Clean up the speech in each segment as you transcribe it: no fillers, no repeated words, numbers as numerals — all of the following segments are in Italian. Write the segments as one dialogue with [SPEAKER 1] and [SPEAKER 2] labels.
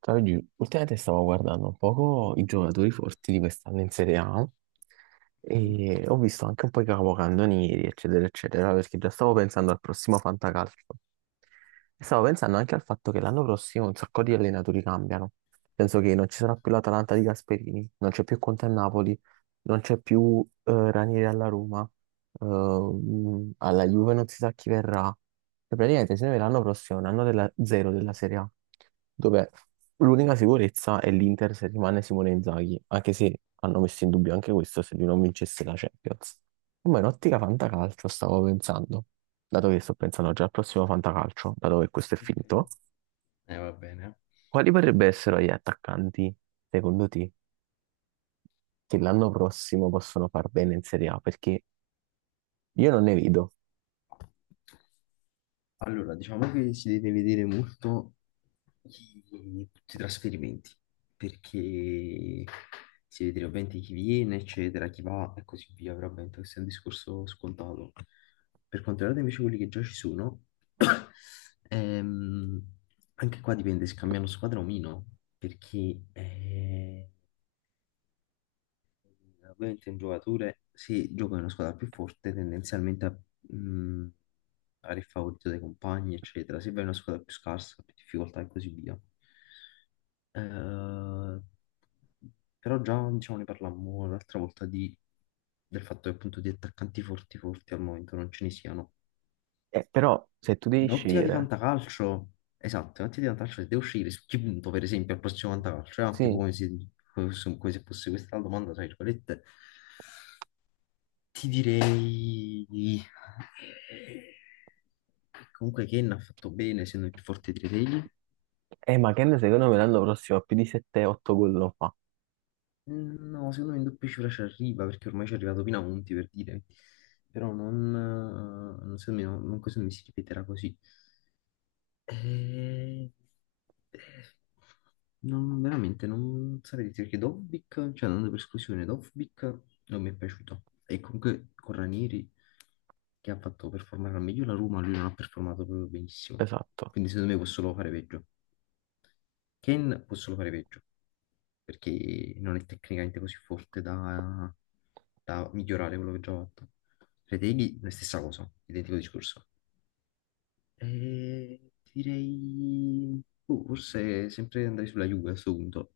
[SPEAKER 1] Ciao Gil, ultimamente stavo guardando un poco i giocatori forti di quest'anno in Serie A
[SPEAKER 2] Sì,
[SPEAKER 1] e ho visto anche un po' i capocannonieri, eccetera, eccetera, perché già stavo pensando al prossimo Fantacalcio. E stavo pensando anche al fatto che l'anno prossimo un sacco di allenatori cambiano. Penso che non ci sarà più l'Atalanta di Gasperini, non c'è più Conte a Napoli, non c'è più Ranieri alla Roma. Alla Juve non si sa chi verrà. E praticamente se ne verrà l'anno prossimo, un anno della zero della Serie A, dove l'unica sicurezza è l'Inter se rimane Simone Inzaghi, anche se hanno messo in dubbio anche questo se lui non vincesse la Champions. Ma in ottica fantacalcio stavo pensando, dato che sto pensando già al prossimo fantacalcio, dato che questo è finito,
[SPEAKER 2] ok. Va bene.
[SPEAKER 1] quali potrebbero essere gli attaccanti, secondo te, che l'anno prossimo possono far bene in Serie A? Perché io non ne vedo.
[SPEAKER 2] Allora, diciamo che si deve vedere molto chi- tutti i trasferimenti, perché si vede ovviamente chi viene, eccetera, chi va e così via, però ovviamente questo è un discorso scontato. Per quanto riguarda invece quelli che già ci sono, ehm, anche qua dipende se cambiano squadra o meno, perché ovviamente un giocatore, se gioca in una squadra più forte, tendenzialmente a, mh, a fare il favorito dai compagni, eccetera. Se vai in una squadra più scarsa, più difficoltà e così via. Eh, Però già diciamo, ne parlammo l'altra volta del fatto che appunto di attaccanti forti forti al momento non ce ne siano.
[SPEAKER 1] Però se tu devi
[SPEAKER 2] In ottica di
[SPEAKER 1] scegliere.
[SPEAKER 2] fantacalcio, esatto, in ottica di fantacalcio, se devo scegliere su chi punto, per esempio, al prossimo fantacalcio, tipo
[SPEAKER 1] Sì,
[SPEAKER 2] come se, come se fosse questa la domanda, tra virgolette. Ti direi eh, comunque Ken ha fatto bene, essendo il più forte dei tre degli.
[SPEAKER 1] ma Ken secondo me l'anno prossimo ha più di 7-8 gol lo fa.
[SPEAKER 2] No, secondo me in doppia cifra ci arriva, perché ormai ci è arrivato Pinamonti per dire. Però non, non- Secondo me, no, secondo me si ripeterà così. Eh, non, Veramente non saprei dire perché Dovbik, cioè andando per esclusione, Dovbik non mi è piaciuto. E comunque con Ranieri, che ha fatto performare al meglio la Roma, lui non ha performato proprio benissimo.
[SPEAKER 1] Esatto.
[SPEAKER 2] Quindi secondo me può solo fare peggio. Ken può solo fare peggio, perché non è tecnicamente così forte da, da migliorare quello che già ha fatto. Reteghi, la stessa cosa, identico discorso. Eh, Direi, boh, forse sempre andrei sulla Juve a questo punto.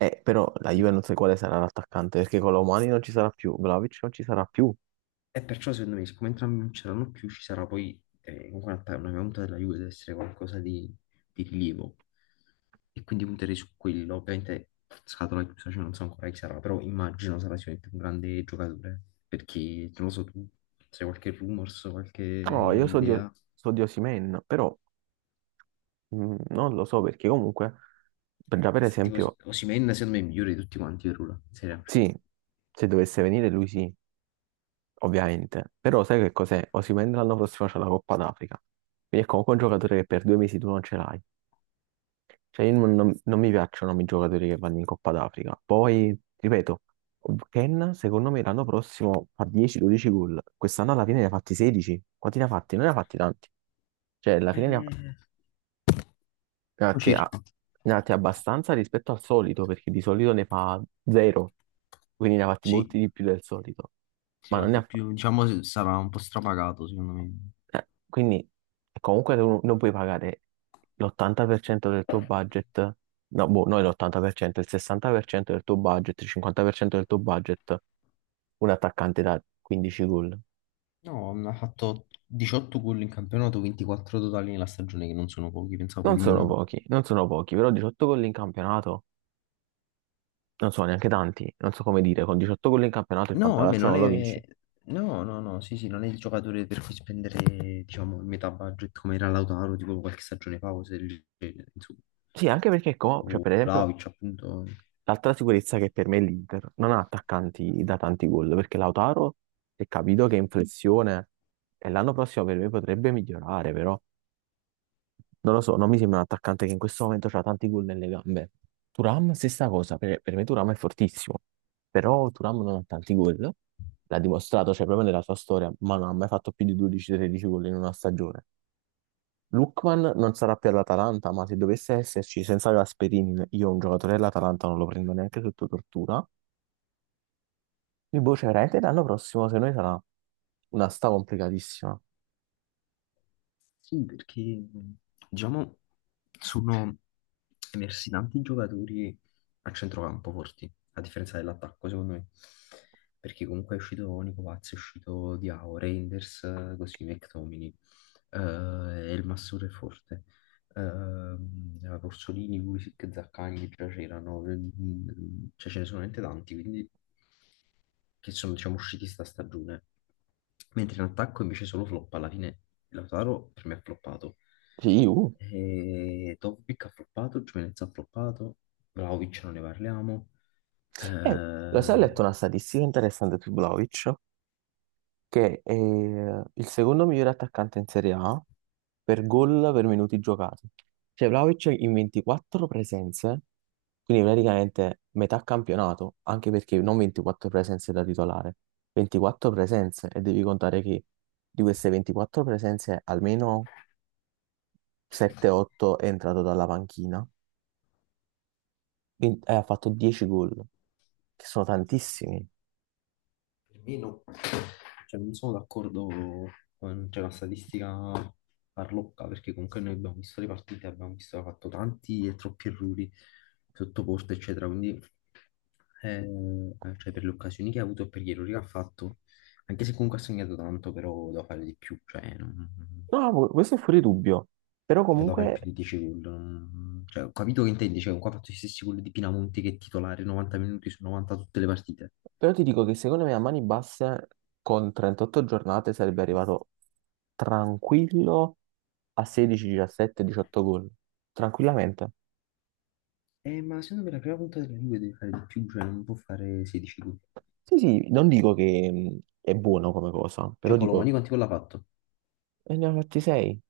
[SPEAKER 1] Però la
[SPEAKER 2] E,
[SPEAKER 1] Juve non so quale sarà l'attaccante, perché con Colomani non ci sarà più, Vlahovic non ci sarà più.
[SPEAKER 2] e perciò secondo me, siccome entrambi non c'erano più, ci sarà poi, comunque una mia punta della Juve deve essere qualcosa di rilievo. E quindi punterei su quello. Ovviamente scatola chiusa, cioè non so ancora chi sarà, però immagino sarà sicuramente un grande giocatore. Perché, non lo so, tu se hai qualche rumors, qualche
[SPEAKER 1] No, io so di,
[SPEAKER 2] idea,
[SPEAKER 1] so di Osimhen, però non lo so, perché comunque,
[SPEAKER 2] eh,
[SPEAKER 1] già per
[SPEAKER 2] tipo
[SPEAKER 1] esempio,
[SPEAKER 2] Osimhen secondo me è il migliore di tutti quanti per ora, in Serie A.
[SPEAKER 1] sì, se dovesse venire lui sì, ovviamente. Però sai che cos'è? Osimhen l'anno prossimo c'è la Coppa d'Africa. Quindi è comunque un giocatore che per due mesi tu non ce l'hai. Cioè, io non mi piacciono i giocatori che vanno in Coppa d'Africa. Poi, ripeto, Ken, secondo me, l'anno prossimo fa 10-12 gol. Quest'anno alla fine ne ha fatti 16. Quanti ne ha fatti? Non ne ha fatti tanti. Cioè, alla fine
[SPEAKER 2] Eh,
[SPEAKER 1] ne ha
[SPEAKER 2] o
[SPEAKER 1] fatti
[SPEAKER 2] circa.
[SPEAKER 1] a- ne ha fatti abbastanza rispetto al solito, perché di solito ne fa 0. Quindi ne ha fatti molti
[SPEAKER 2] Sì,
[SPEAKER 1] di più del solito.
[SPEAKER 2] sì,
[SPEAKER 1] Ma
[SPEAKER 2] ha
[SPEAKER 1] non ne
[SPEAKER 2] fatto
[SPEAKER 1] ha.
[SPEAKER 2] più, diciamo, sarà un po' strapagato, secondo me.
[SPEAKER 1] Quindi comunque tu non puoi pagare l'80% del tuo budget, no, boh, noi l'80%, il 60% del tuo budget, il 50% del tuo budget, un attaccante da 15 gol.
[SPEAKER 2] No, ha fatto 18 gol in campionato, 24 totali nella stagione, che non sono pochi, pensavo
[SPEAKER 1] Non
[SPEAKER 2] di
[SPEAKER 1] sono
[SPEAKER 2] meno.
[SPEAKER 1] pochi, non sono pochi, però 18 gol in campionato non sono neanche tanti, non so come dire, con 18 gol in campionato il
[SPEAKER 2] No, vabbè,
[SPEAKER 1] Fantacalcio
[SPEAKER 2] non
[SPEAKER 1] non lo vinci.
[SPEAKER 2] è... No, no, no, sì, sì, non è il giocatore per cui spendere, diciamo, il metà budget come era Lautaro, tipo qualche stagione fa, cose del genere, insomma,
[SPEAKER 1] Sì, anche perché, cioè,
[SPEAKER 2] o
[SPEAKER 1] per esempio,
[SPEAKER 2] Vlahovic, appunto.
[SPEAKER 1] l'altra sicurezza che per me è l'Inter non ha attaccanti da tanti gol, perché Lautaro, se capito che è in flessione, e l'anno prossimo per me potrebbe migliorare, però non lo so, non mi sembra un attaccante che in questo momento ha tanti gol nelle gambe. Turam, stessa cosa, per me Turam è fortissimo, però Turam non ha tanti gol, l'ha dimostrato, cioè proprio nella sua storia, ma non ha mai fatto più di 12-13 gol in una stagione. Lukman non sarà più all'Atalanta, ma se dovesse esserci senza Gasperini, io un giocatore dell'Atalanta non lo prendo neanche sotto tortura. Quindi, boh, cioè, veramente l'anno prossimo, se noi sarà una sta complicatissima.
[SPEAKER 2] Sì, perché, diciamo, sono persi tanti giocatori a centrocampo forti, a differenza dell'attacco, secondo me. Perché comunque è uscito Nico Paz, è uscito Diao, Reinders, così McTominay, eh, Elmasur è forte, Orsolini, Pulisic, Zaccagni che già c'erano, cioè ce ne sono veramente tanti, quindi che sono diciamo usciti sta stagione. Mentre in attacco invece solo flop, alla fine Lautaro per me ha floppato.
[SPEAKER 1] Sì.
[SPEAKER 2] E Dovbik ha floppato, Gimenez ha floppato, Vlahovic non ne parliamo.
[SPEAKER 1] Eh, Lo sai, ho letto
[SPEAKER 2] Eh,
[SPEAKER 1] una statistica interessante su Vlahovic, che è il secondo migliore attaccante in Serie A per gol per minuti giocati. Cioè, Vlahovic in 24 presenze, quindi praticamente metà campionato, anche perché non 24 presenze da titolare, 24 presenze, e devi contare che di queste 24 presenze almeno 7-8 è entrato dalla panchina 20 ha fatto 10 gol, che sono tantissimi.
[SPEAKER 2] Firmino, cioè non sono d'accordo con cioè, la statistica farlocca, perché comunque noi abbiamo visto le partite, abbiamo visto, che ha fatto tanti e troppi errori sotto porta, eccetera, quindi cioè, per le occasioni che ha avuto e per gli errori che ha fatto, anche se comunque ha segnato tanto, però doveva fare di più, cioè, non-
[SPEAKER 1] No, no, questo è fuori dubbio. Però
[SPEAKER 2] Cioè, lo fa il più
[SPEAKER 1] comunque,
[SPEAKER 2] di 10 gol. Non- Cioè, ho capito che intendi. Cioè, qua ha fatto gli stessi gol di Pinamonti che è titolare 90 minuti su 90 tutte le partite.
[SPEAKER 1] però ti dico che secondo me a mani basse con 38 giornate sarebbe arrivato tranquillo a 16, 17, 18 gol. Tranquillamente.
[SPEAKER 2] Ma secondo me la prima punta della Juve deve fare di più, cioè non può fare 16 gol.
[SPEAKER 1] Sì, sì, non dico che è buono come cosa,
[SPEAKER 2] Cioè,
[SPEAKER 1] però dico,
[SPEAKER 2] Colomani quanti gol ha fatto?
[SPEAKER 1] e ne ha fatti 6,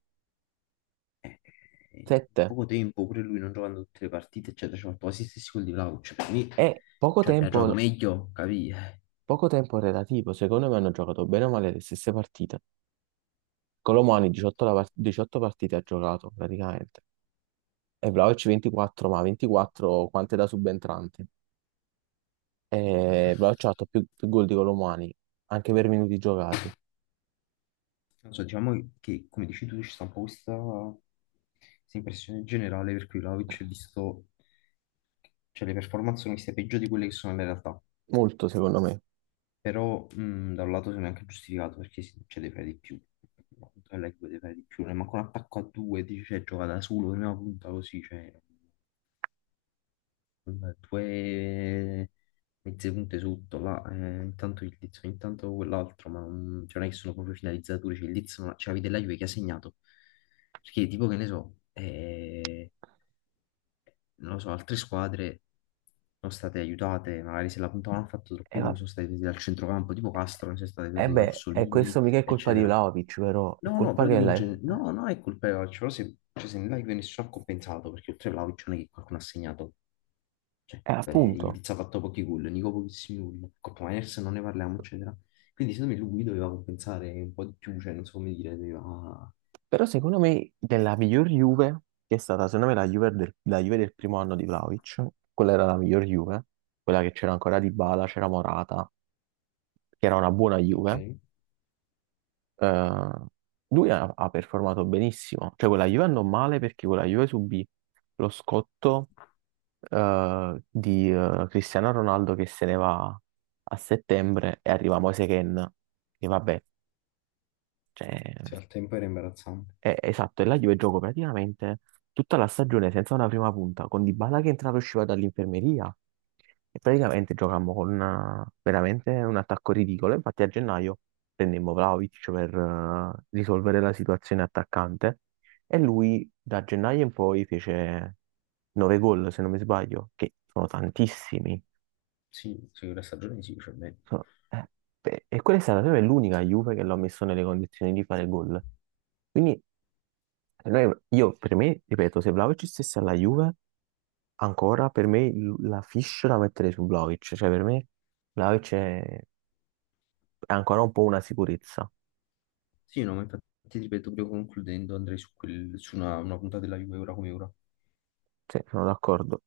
[SPEAKER 2] In
[SPEAKER 1] 7.
[SPEAKER 2] poco tempo, pure lui non giocando tutte le partite, eccetera, ci ha fatto quasi gli stessi gol di Vlahovic. Cioè, per me,
[SPEAKER 1] È
[SPEAKER 2] cioè, ha giocato meglio, capì?
[SPEAKER 1] poco tempo relativo. Secondo me hanno giocato bene o male le stesse partite. Colomani 18, 18 partite ha giocato praticamente e Vlahovic 24, ma 24 quante da subentrante. E Vlahovic ha fatto più gol di Colomani, anche per minuti giocati.
[SPEAKER 2] Non so, diciamo che, come dici tu, ci sta un po' questa impressione generale per cui Vlahovic è visto, cioè le performance sono viste peggio di quelle che sono nella realtà.
[SPEAKER 1] Molto secondo me.
[SPEAKER 2] Però da un lato sono anche giustificato perché si cioè, devi fare di più. No, leggo devi fare di più, ne manca un attacco a due, dice, cioè, gioca da solo, prima punta così, cioè, con due mezze punte sotto, là, intanto il Liz, intanto quell'altro, ma non, cioè, non è che sono proprio finalizzatori, cioè il Liz, non- cioè, avete la Juve che ha segnato, perché tipo che ne so, non lo so, altre squadre sono state aiutate, magari se la puntavano hanno fatto
[SPEAKER 1] E,
[SPEAKER 2] troppi gol,
[SPEAKER 1] va-
[SPEAKER 2] sono state aiutate dal centrocampo, tipo Castro, non è stato
[SPEAKER 1] e
[SPEAKER 2] aiutato da
[SPEAKER 1] beh, e
[SPEAKER 2] Orsolini,
[SPEAKER 1] questo mica è colpa di
[SPEAKER 2] eccetera.
[SPEAKER 1] Vlahovic, però è
[SPEAKER 2] No, no,
[SPEAKER 1] colpa
[SPEAKER 2] però
[SPEAKER 1] che
[SPEAKER 2] dico in genere, no, no, è colpa di Vlahovic, però se, cioè, se nella Juve nessuno ha compensato, perché oltre a Vlahovic non è che qualcuno ha segnato, cioè,
[SPEAKER 1] è
[SPEAKER 2] il
[SPEAKER 1] appunto.
[SPEAKER 2] Diz ha fatto pochi gol, Nico pochissimi gol, Coppa Miners non ne parliamo, eccetera. Quindi secondo me lui doveva compensare un po' di più, cioè, non so come dire, doveva...
[SPEAKER 1] Però secondo me della miglior Juve, che è stata secondo me la Juve del primo anno di Vlahovic, quella era la miglior Juve, quella che c'era ancora Dybala, c'era Morata, che era una buona Juve.
[SPEAKER 2] Ok,
[SPEAKER 1] Eh, Lui ha performato benissimo, cioè quella Juve andò male perché quella Juve subì lo scotto di Cristiano Ronaldo che se ne va a settembre e arriva Moise Kean, che vabbè, cioè,
[SPEAKER 2] sì, al tempo era imbarazzante.
[SPEAKER 1] esatto, e la Juve giocò praticamente tutta la stagione senza una prima punta, con Dybala che entrava e usciva dall'infermeria e praticamente giocammo con veramente un attacco ridicolo. Infatti a gennaio prendemmo Vlahovic per risolvere la situazione attaccante e lui da gennaio in poi fece 9 gol, se non mi sbaglio, che sono tantissimi.
[SPEAKER 2] Sì, sì, la stagione sì, cioè, beh,
[SPEAKER 1] Sono- eh, Beh, e quella è stata proprio l'unica Juve che l'ho messo nelle condizioni di fare gol. Quindi, per me, io, per me, ripeto, se Vlahovic stesse alla Juve, ancora per me la fish da mettere su Vlahovic, cioè per me Vlahovic è ancora un po' una sicurezza,
[SPEAKER 2] sì, no, ma infatti ti ripeto, proprio concludendo, andrei su, su una puntata della Juve ora come ora.
[SPEAKER 1] sì, sono d'accordo.